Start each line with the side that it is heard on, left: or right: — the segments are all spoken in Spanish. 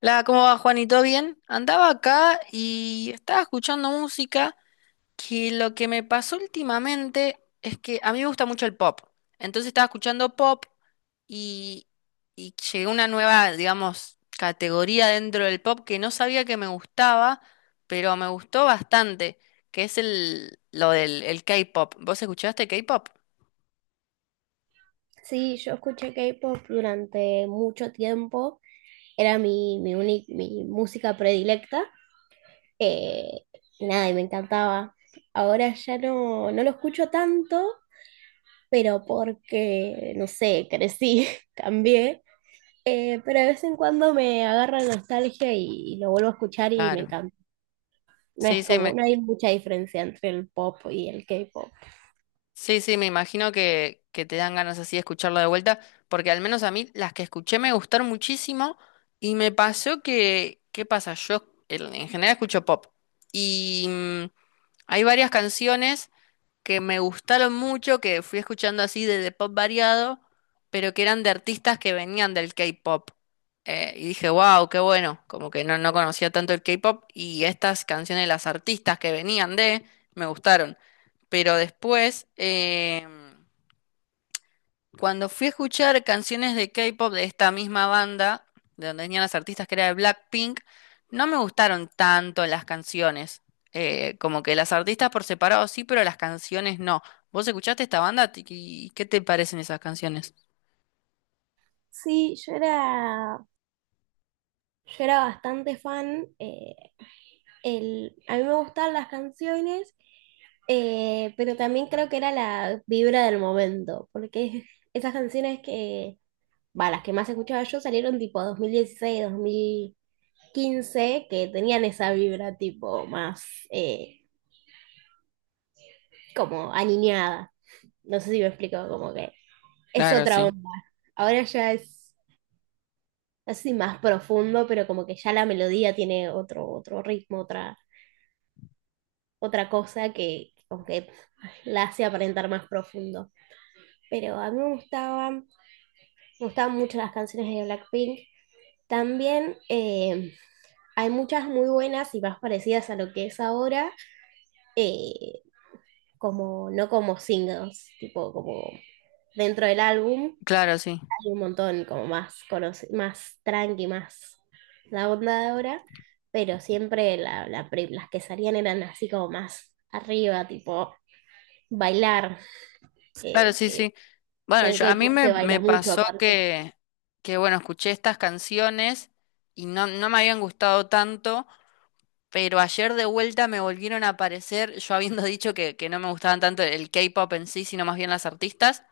left: La, ¿cómo va, Juanito? Bien. Andaba acá y estaba escuchando música que lo que me pasó últimamente es que a mí me gusta mucho el pop. Entonces estaba escuchando pop y, y llegué a una nueva, digamos, categoría dentro del pop que no sabía que me gustaba, pero me gustó bastante, que es el, lo del el K-pop. ¿Vos escuchaste K-pop?
right: Sí, yo escuché K-pop durante mucho tiempo, era mi música predilecta, eh, nada, y me encantaba. Ahora ya no lo escucho tanto, pero porque, no sé, crecí, cambié, pero de vez en cuando me agarra nostalgia y lo vuelvo a escuchar y me
left: Claro.
right: encanta. No
left: Sí,
right: es
left: sí,
right: como,
left: me,
right: no hay mucha diferencia entre el pop y el K-pop.
left: Sí, sí, me imagino que te dan ganas así de escucharlo de vuelta, porque al menos a mí las que escuché me gustaron muchísimo y me pasó que, ¿qué pasa? Yo el- en general escucho pop y hay varias canciones que me gustaron mucho, que fui escuchando así de pop variado, pero que eran de artistas que venían del K-pop. Y dije, wow, qué bueno, como que no, no conocía tanto el K-pop y estas canciones de las artistas que venían de, me gustaron. Pero después, cuando fui a escuchar canciones de K-pop de esta misma banda, de donde venían las artistas que era de Blackpink, no me gustaron tanto las canciones. Como que las artistas por separado sí, pero las canciones no. ¿Vos escuchaste esta banda? ¿Y qué te parecen esas canciones?
right: Sí, yo era bastante fan. El, a mí me gustaban las canciones, pero también creo que era la vibra del momento, porque esas canciones que, va, las que más escuchaba yo salieron tipo 2016, 2015, que tenían esa vibra tipo más eh, como aniñada. No sé si me explico, como que es
left: Claro,
right: otra
left: sí.
right: onda. Ahora ya es, así más profundo, pero como que ya la melodía tiene otro, otro ritmo, otra, otra cosa que como que la hace aparentar más profundo. Pero a mí me gustaban mucho las canciones de Blackpink. También hay muchas muy buenas y más parecidas a lo que es ahora, eh, como, no como singles, tipo como dentro del álbum,
left: Claro, sí.
right: hay un montón como más, más tranqui, más la onda de ahora, pero siempre las que salían eran así como más arriba, tipo bailar,
left: Claro,
right: eh,
left: sí,
right: que
left: sí. Bueno,
right: en el
left: yo, a mí
right: K-pop
left: me,
right: se
left: me
right: baila mucho
left: pasó
right: aparte.
left: que, bueno, escuché estas canciones y no, no me habían gustado tanto. Pero ayer de vuelta me volvieron a aparecer, yo habiendo dicho que no me gustaban tanto el K-pop en sí, sino más bien las artistas,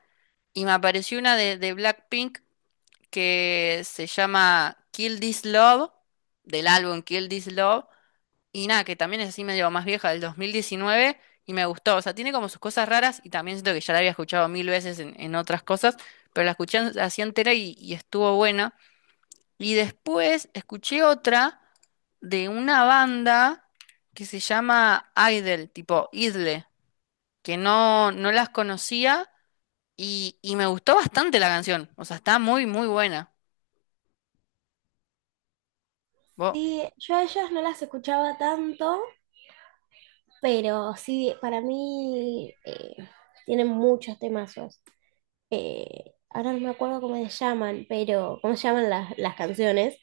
left: y me apareció una de Blackpink que se llama Kill This Love, del álbum Kill This Love, y nada, que también es así medio más vieja, del 2019, y me gustó. O sea, tiene como sus cosas raras, y también siento que ya la había escuchado mil veces en otras cosas, pero la escuché así entera y estuvo buena. Y después escuché otra de una banda que se llama Idle, tipo Idle, que no, no las conocía y me gustó bastante la canción. O sea, está muy, muy buena. Vos-
right: Sí, yo a ellas no las escuchaba tanto, pero sí, para mí tienen muchos temazos. Ahora no me acuerdo cómo se llaman, pero cómo se llaman las canciones,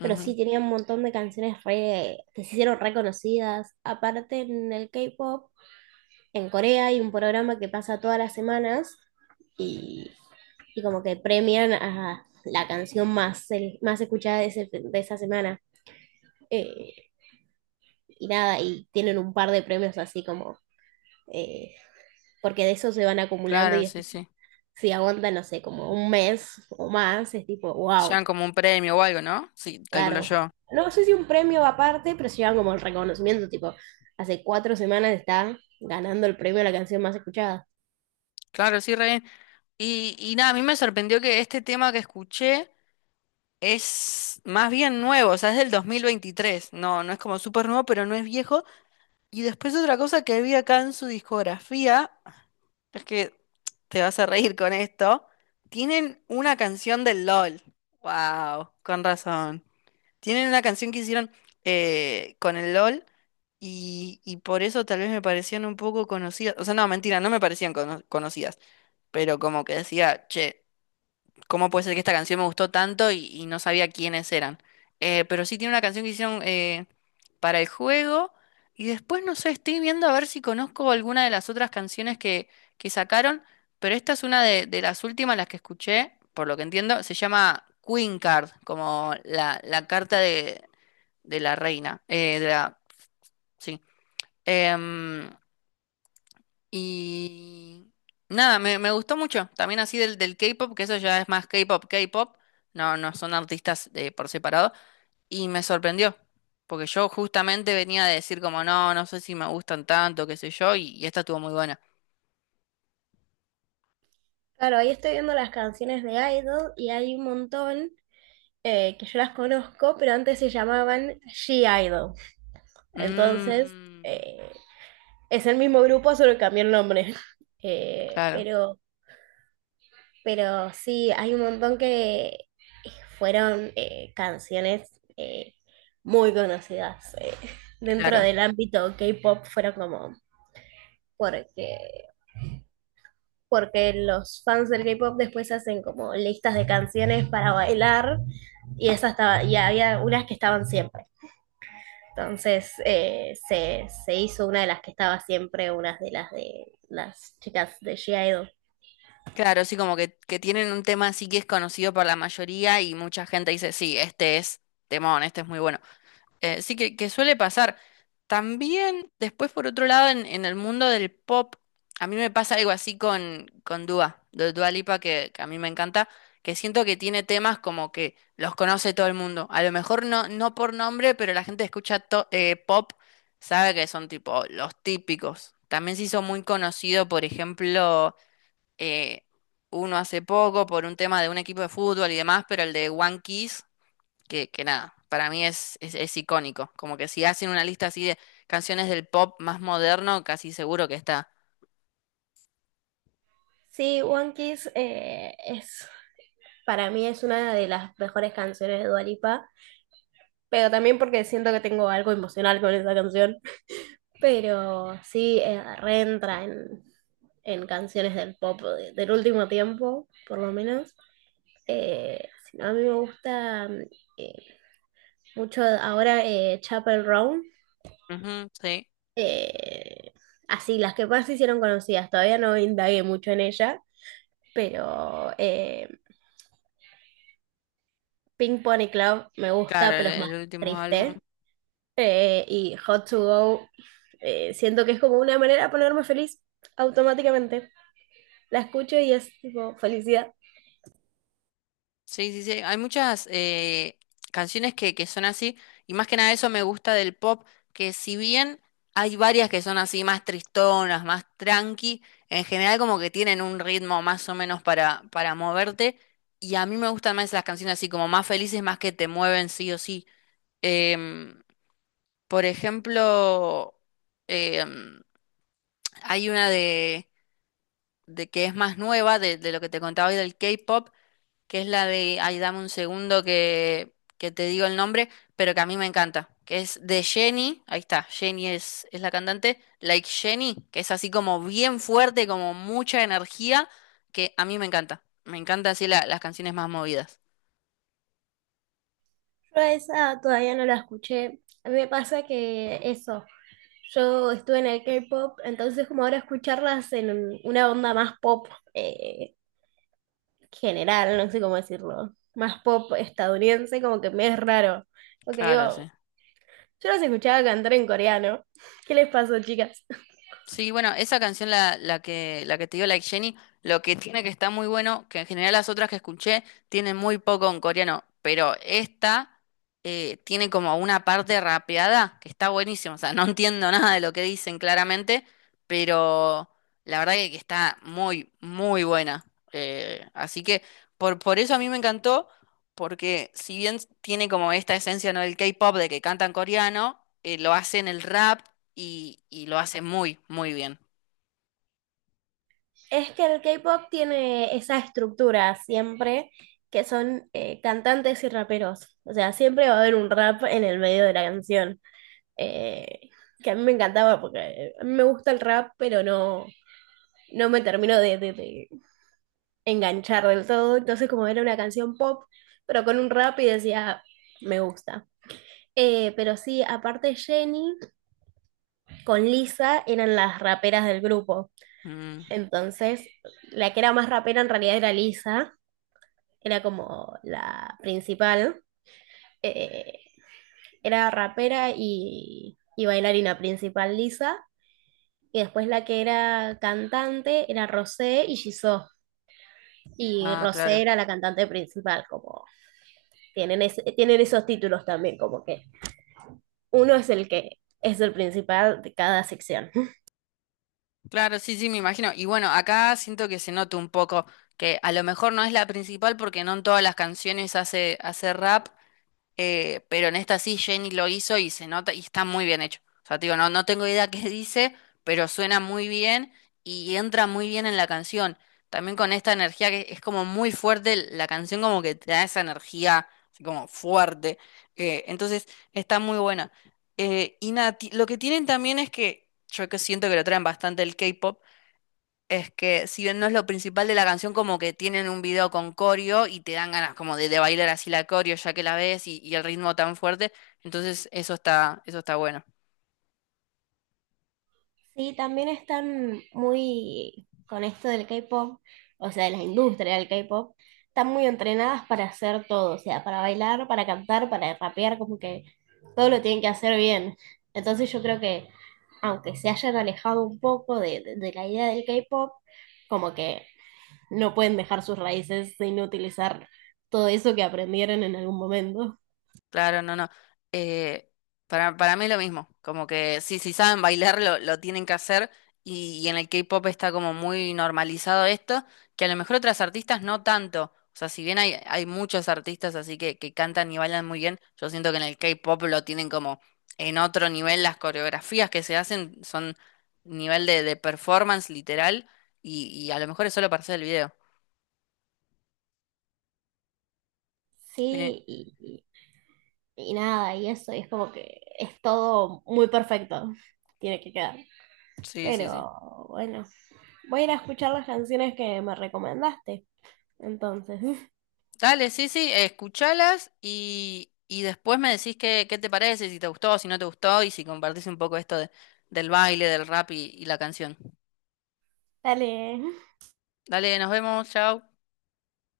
right: pero sí tenían un montón de que se hicieron reconocidas. Aparte en el K-pop, en Corea hay un programa que pasa todas las semanas y, y como que premian a la canción más, más escuchada de, de esa semana. Eh, y nada, y tienen un par de premios así como, eh, porque de eso se van acumulando
left: claro,
right: y
left: sí, sí.
right: si aguantan, no sé, como un mes o más, es tipo,
left: Te llevan
right: wow,
left: como un premio o algo, ¿no? Sí, calculo
right: claro.
left: yo.
right: No, no sé si un premio aparte, pero se llevan como el reconocimiento, tipo, hace 4 semanas está ganando el premio a la canción más escuchada.
left: Claro, sí, re bien. Y nada, a mí me sorprendió que este tema que escuché es más bien nuevo, o sea, es del 2023. No, no es como súper nuevo, pero no es viejo. Y después otra cosa que vi acá en su discografía, es que te vas a reír con esto, tienen una canción del LOL. Wow, con razón. Tienen una canción que hicieron con el LOL y por eso tal vez me parecían un poco conocidas. O sea, no, mentira, no me parecían conocidas, pero como que decía, che, cómo puede ser que esta canción me gustó tanto y no sabía quiénes eran. Pero sí tiene una canción que hicieron para el juego. Y después, no sé, estoy viendo a ver si conozco alguna de las otras canciones que sacaron. Pero esta es una de las últimas, las que escuché, por lo que entiendo. Se llama Queen Card, como la carta de la reina. Sí. Em, y nada, me gustó mucho. También así del, del K-pop, que eso ya es más K-pop, K-pop. No, no son artistas por separado. Y me sorprendió. Porque yo justamente venía de decir como, no, no sé si me gustan tanto, qué sé yo, y esta estuvo muy buena.
right: Claro, ahí estoy viendo las canciones de Idol y hay un montón que yo las conozco, pero antes se llamaban She-Idol. Entonces,
left: Mm,
right: eh, es el mismo grupo, solo cambió el nombre. Eh,
left: claro,
right: pero Pero sí, hay un montón que fueron canciones muy conocidas dentro
left: claro.
right: del ámbito K-pop, fueron como porque, porque los fans del K-pop después hacen como listas de canciones para bailar y esa estaba, y había unas que estaban siempre. Entonces se hizo una de las que estaba siempre, unas de las chicas de G-Idol.
left: Claro, sí, como que tienen un tema así que es conocido por la mayoría y mucha gente dice, sí, este es temón, este es muy bueno. Sí que suele pasar. También, después, por otro lado, en el mundo del pop, a mí me pasa algo así con Dua, de Dua Lipa, que a mí me encanta, que siento que tiene temas como que los conoce todo el mundo. A lo mejor no, no por nombre, pero la gente escucha pop, sabe que son tipo los típicos. También se hizo muy conocido, por ejemplo, eh, uno hace poco por un tema de un equipo de fútbol y demás, pero el de One Kiss que nada, para mí es icónico. Como que si hacen una lista así de canciones del pop más moderno, casi seguro que está.
right: Sí, One Kiss es para mí es una de las mejores canciones de Dua Lipa, pero también porque siento que tengo algo emocional con esa canción. Pero sí, reentra en canciones del del último tiempo, por lo menos. Si no, a mí me gusta eh, mucho ahora Chapel Roan.
left: Ujú, sí,
right: eh, así, las que más se hicieron conocidas. Todavía no indagué mucho en ella, pero Pink Pony Club me gusta,
left: claro,
right: pero es más
left: el último álbum.
right: triste. Y Hot to Go, siento que es como una manera de ponerme feliz automáticamente. La escucho y es tipo felicidad.
left: Sí, sí, sí. Hay muchas canciones que son así, y más que nada eso me gusta del pop, que si bien hay varias que son así más tristonas, más tranqui, en general como que tienen un ritmo más o menos para moverte, y a mí me gustan más las canciones así como más felices, más que te mueven sí o sí. Em, Por ejemplo, em, hay una de que es más nueva, de lo que te contaba hoy del K-pop, que es la de, ay, dame un segundo que te digo el nombre, pero que a mí me encanta, que es de Jennie, ahí está, Jennie es la cantante, Like Jennie, que es así como bien fuerte, como mucha energía, que a mí me encanta. Me encanta así las canciones más movidas.
right: Yo a esa todavía no la escuché. A mí me pasa que eso, yo estuve en el K-pop, entonces como ahora escucharlas en una onda más pop eh, general, no sé cómo decirlo, más pop estadounidense, como que me es raro. Porque
left: Claro,
right: digo,
left: sí.
right: yo las escuchaba cantar en coreano. ¿Qué les pasó, chicas?
left: Sí, bueno, esa canción, la, la que te dio Like Jenny, lo que tiene que está muy bueno, que en general las otras que escuché tienen muy poco en coreano, pero esta tiene como una parte rapeada que está buenísima, o sea, no entiendo nada de lo que dicen claramente, pero la verdad que está muy, muy buena. Así que por eso a mí me encantó, porque si bien tiene como esta esencia, ¿no? del K-pop de que cantan coreano, lo hacen el rap y lo hace muy, muy bien.
right: Es que el K-pop tiene esa estructura siempre, que son cantantes y raperos. O sea, siempre va a haber un rap en el medio de la canción. Eh, que a mí me encantaba porque a mí me gusta el rap, pero no, no me termino de enganchar del todo. Entonces, como era una canción pop, pero con un rap y decía, me gusta. Pero sí, aparte Jenny con Lisa eran las raperas del grupo.
left: Mm,
right: Entonces, la que era más rapera en realidad era Lisa, era como la principal, eh, era rapera y bailarina principal Lisa, y después la que era cantante era Rosé y Jisoo, y
left: ah, claro.
right: Rosé era la cantante principal, como tienen, tienen esos títulos también, como que uno es el que es el principal de cada sección.
left: Claro, sí, sí, me imagino. Y bueno, acá siento que se nota un poco que a lo mejor no es la principal porque no en todas las canciones hace, hace rap, pero en esta sí Jenny lo hizo y se nota y está muy bien hecho. O sea, te digo, no, no tengo idea qué dice, pero suena muy bien y entra muy bien en la canción. También con esta energía que es como muy fuerte, la canción como que te da esa energía así como fuerte. Entonces está muy buena. Y nada, ti- lo que tienen también es que yo que siento que lo traen bastante el K-pop, es que si bien no es lo principal de la canción, como que tienen un video con coreo y te dan ganas como de bailar así la coreo ya que la ves y el ritmo tan fuerte, entonces eso está bueno.
right: Sí, también están muy con esto del K-pop, o sea, de la industria del K-pop, están muy entrenadas para hacer todo, o sea, para bailar, para cantar, para rapear, como que todo lo tienen que hacer bien. Entonces yo creo que aunque se hayan alejado un poco de la idea del K-pop, como que no pueden dejar sus raíces sin utilizar todo eso que aprendieron en algún momento.
left: Claro, no, no. Eh, para mí es lo mismo, como que sí, si saben bailar lo tienen que hacer y en el K-pop está como muy normalizado esto, que a lo mejor otras artistas no tanto. O sea, si bien hay, hay muchos artistas así que cantan y bailan muy bien, yo siento que en el K-pop lo tienen como en otro nivel, las coreografías que se hacen son nivel de performance literal y a lo mejor es solo para hacer el video. Eh,
right: Sí, y nada, y eso, y es como que es todo muy perfecto, tiene que quedar.
left: sí, sí, sí.
right: Pero bueno, voy a ir a escuchar las canciones que me recomendaste, entonces,
left: Dale, sí, sí, escuchalas y después me decís qué, qué te parece, si te gustó, si no te gustó y si compartís un poco esto de- del baile, del rap y la canción.
right: dale.
left: Dale, nos vemos, chao.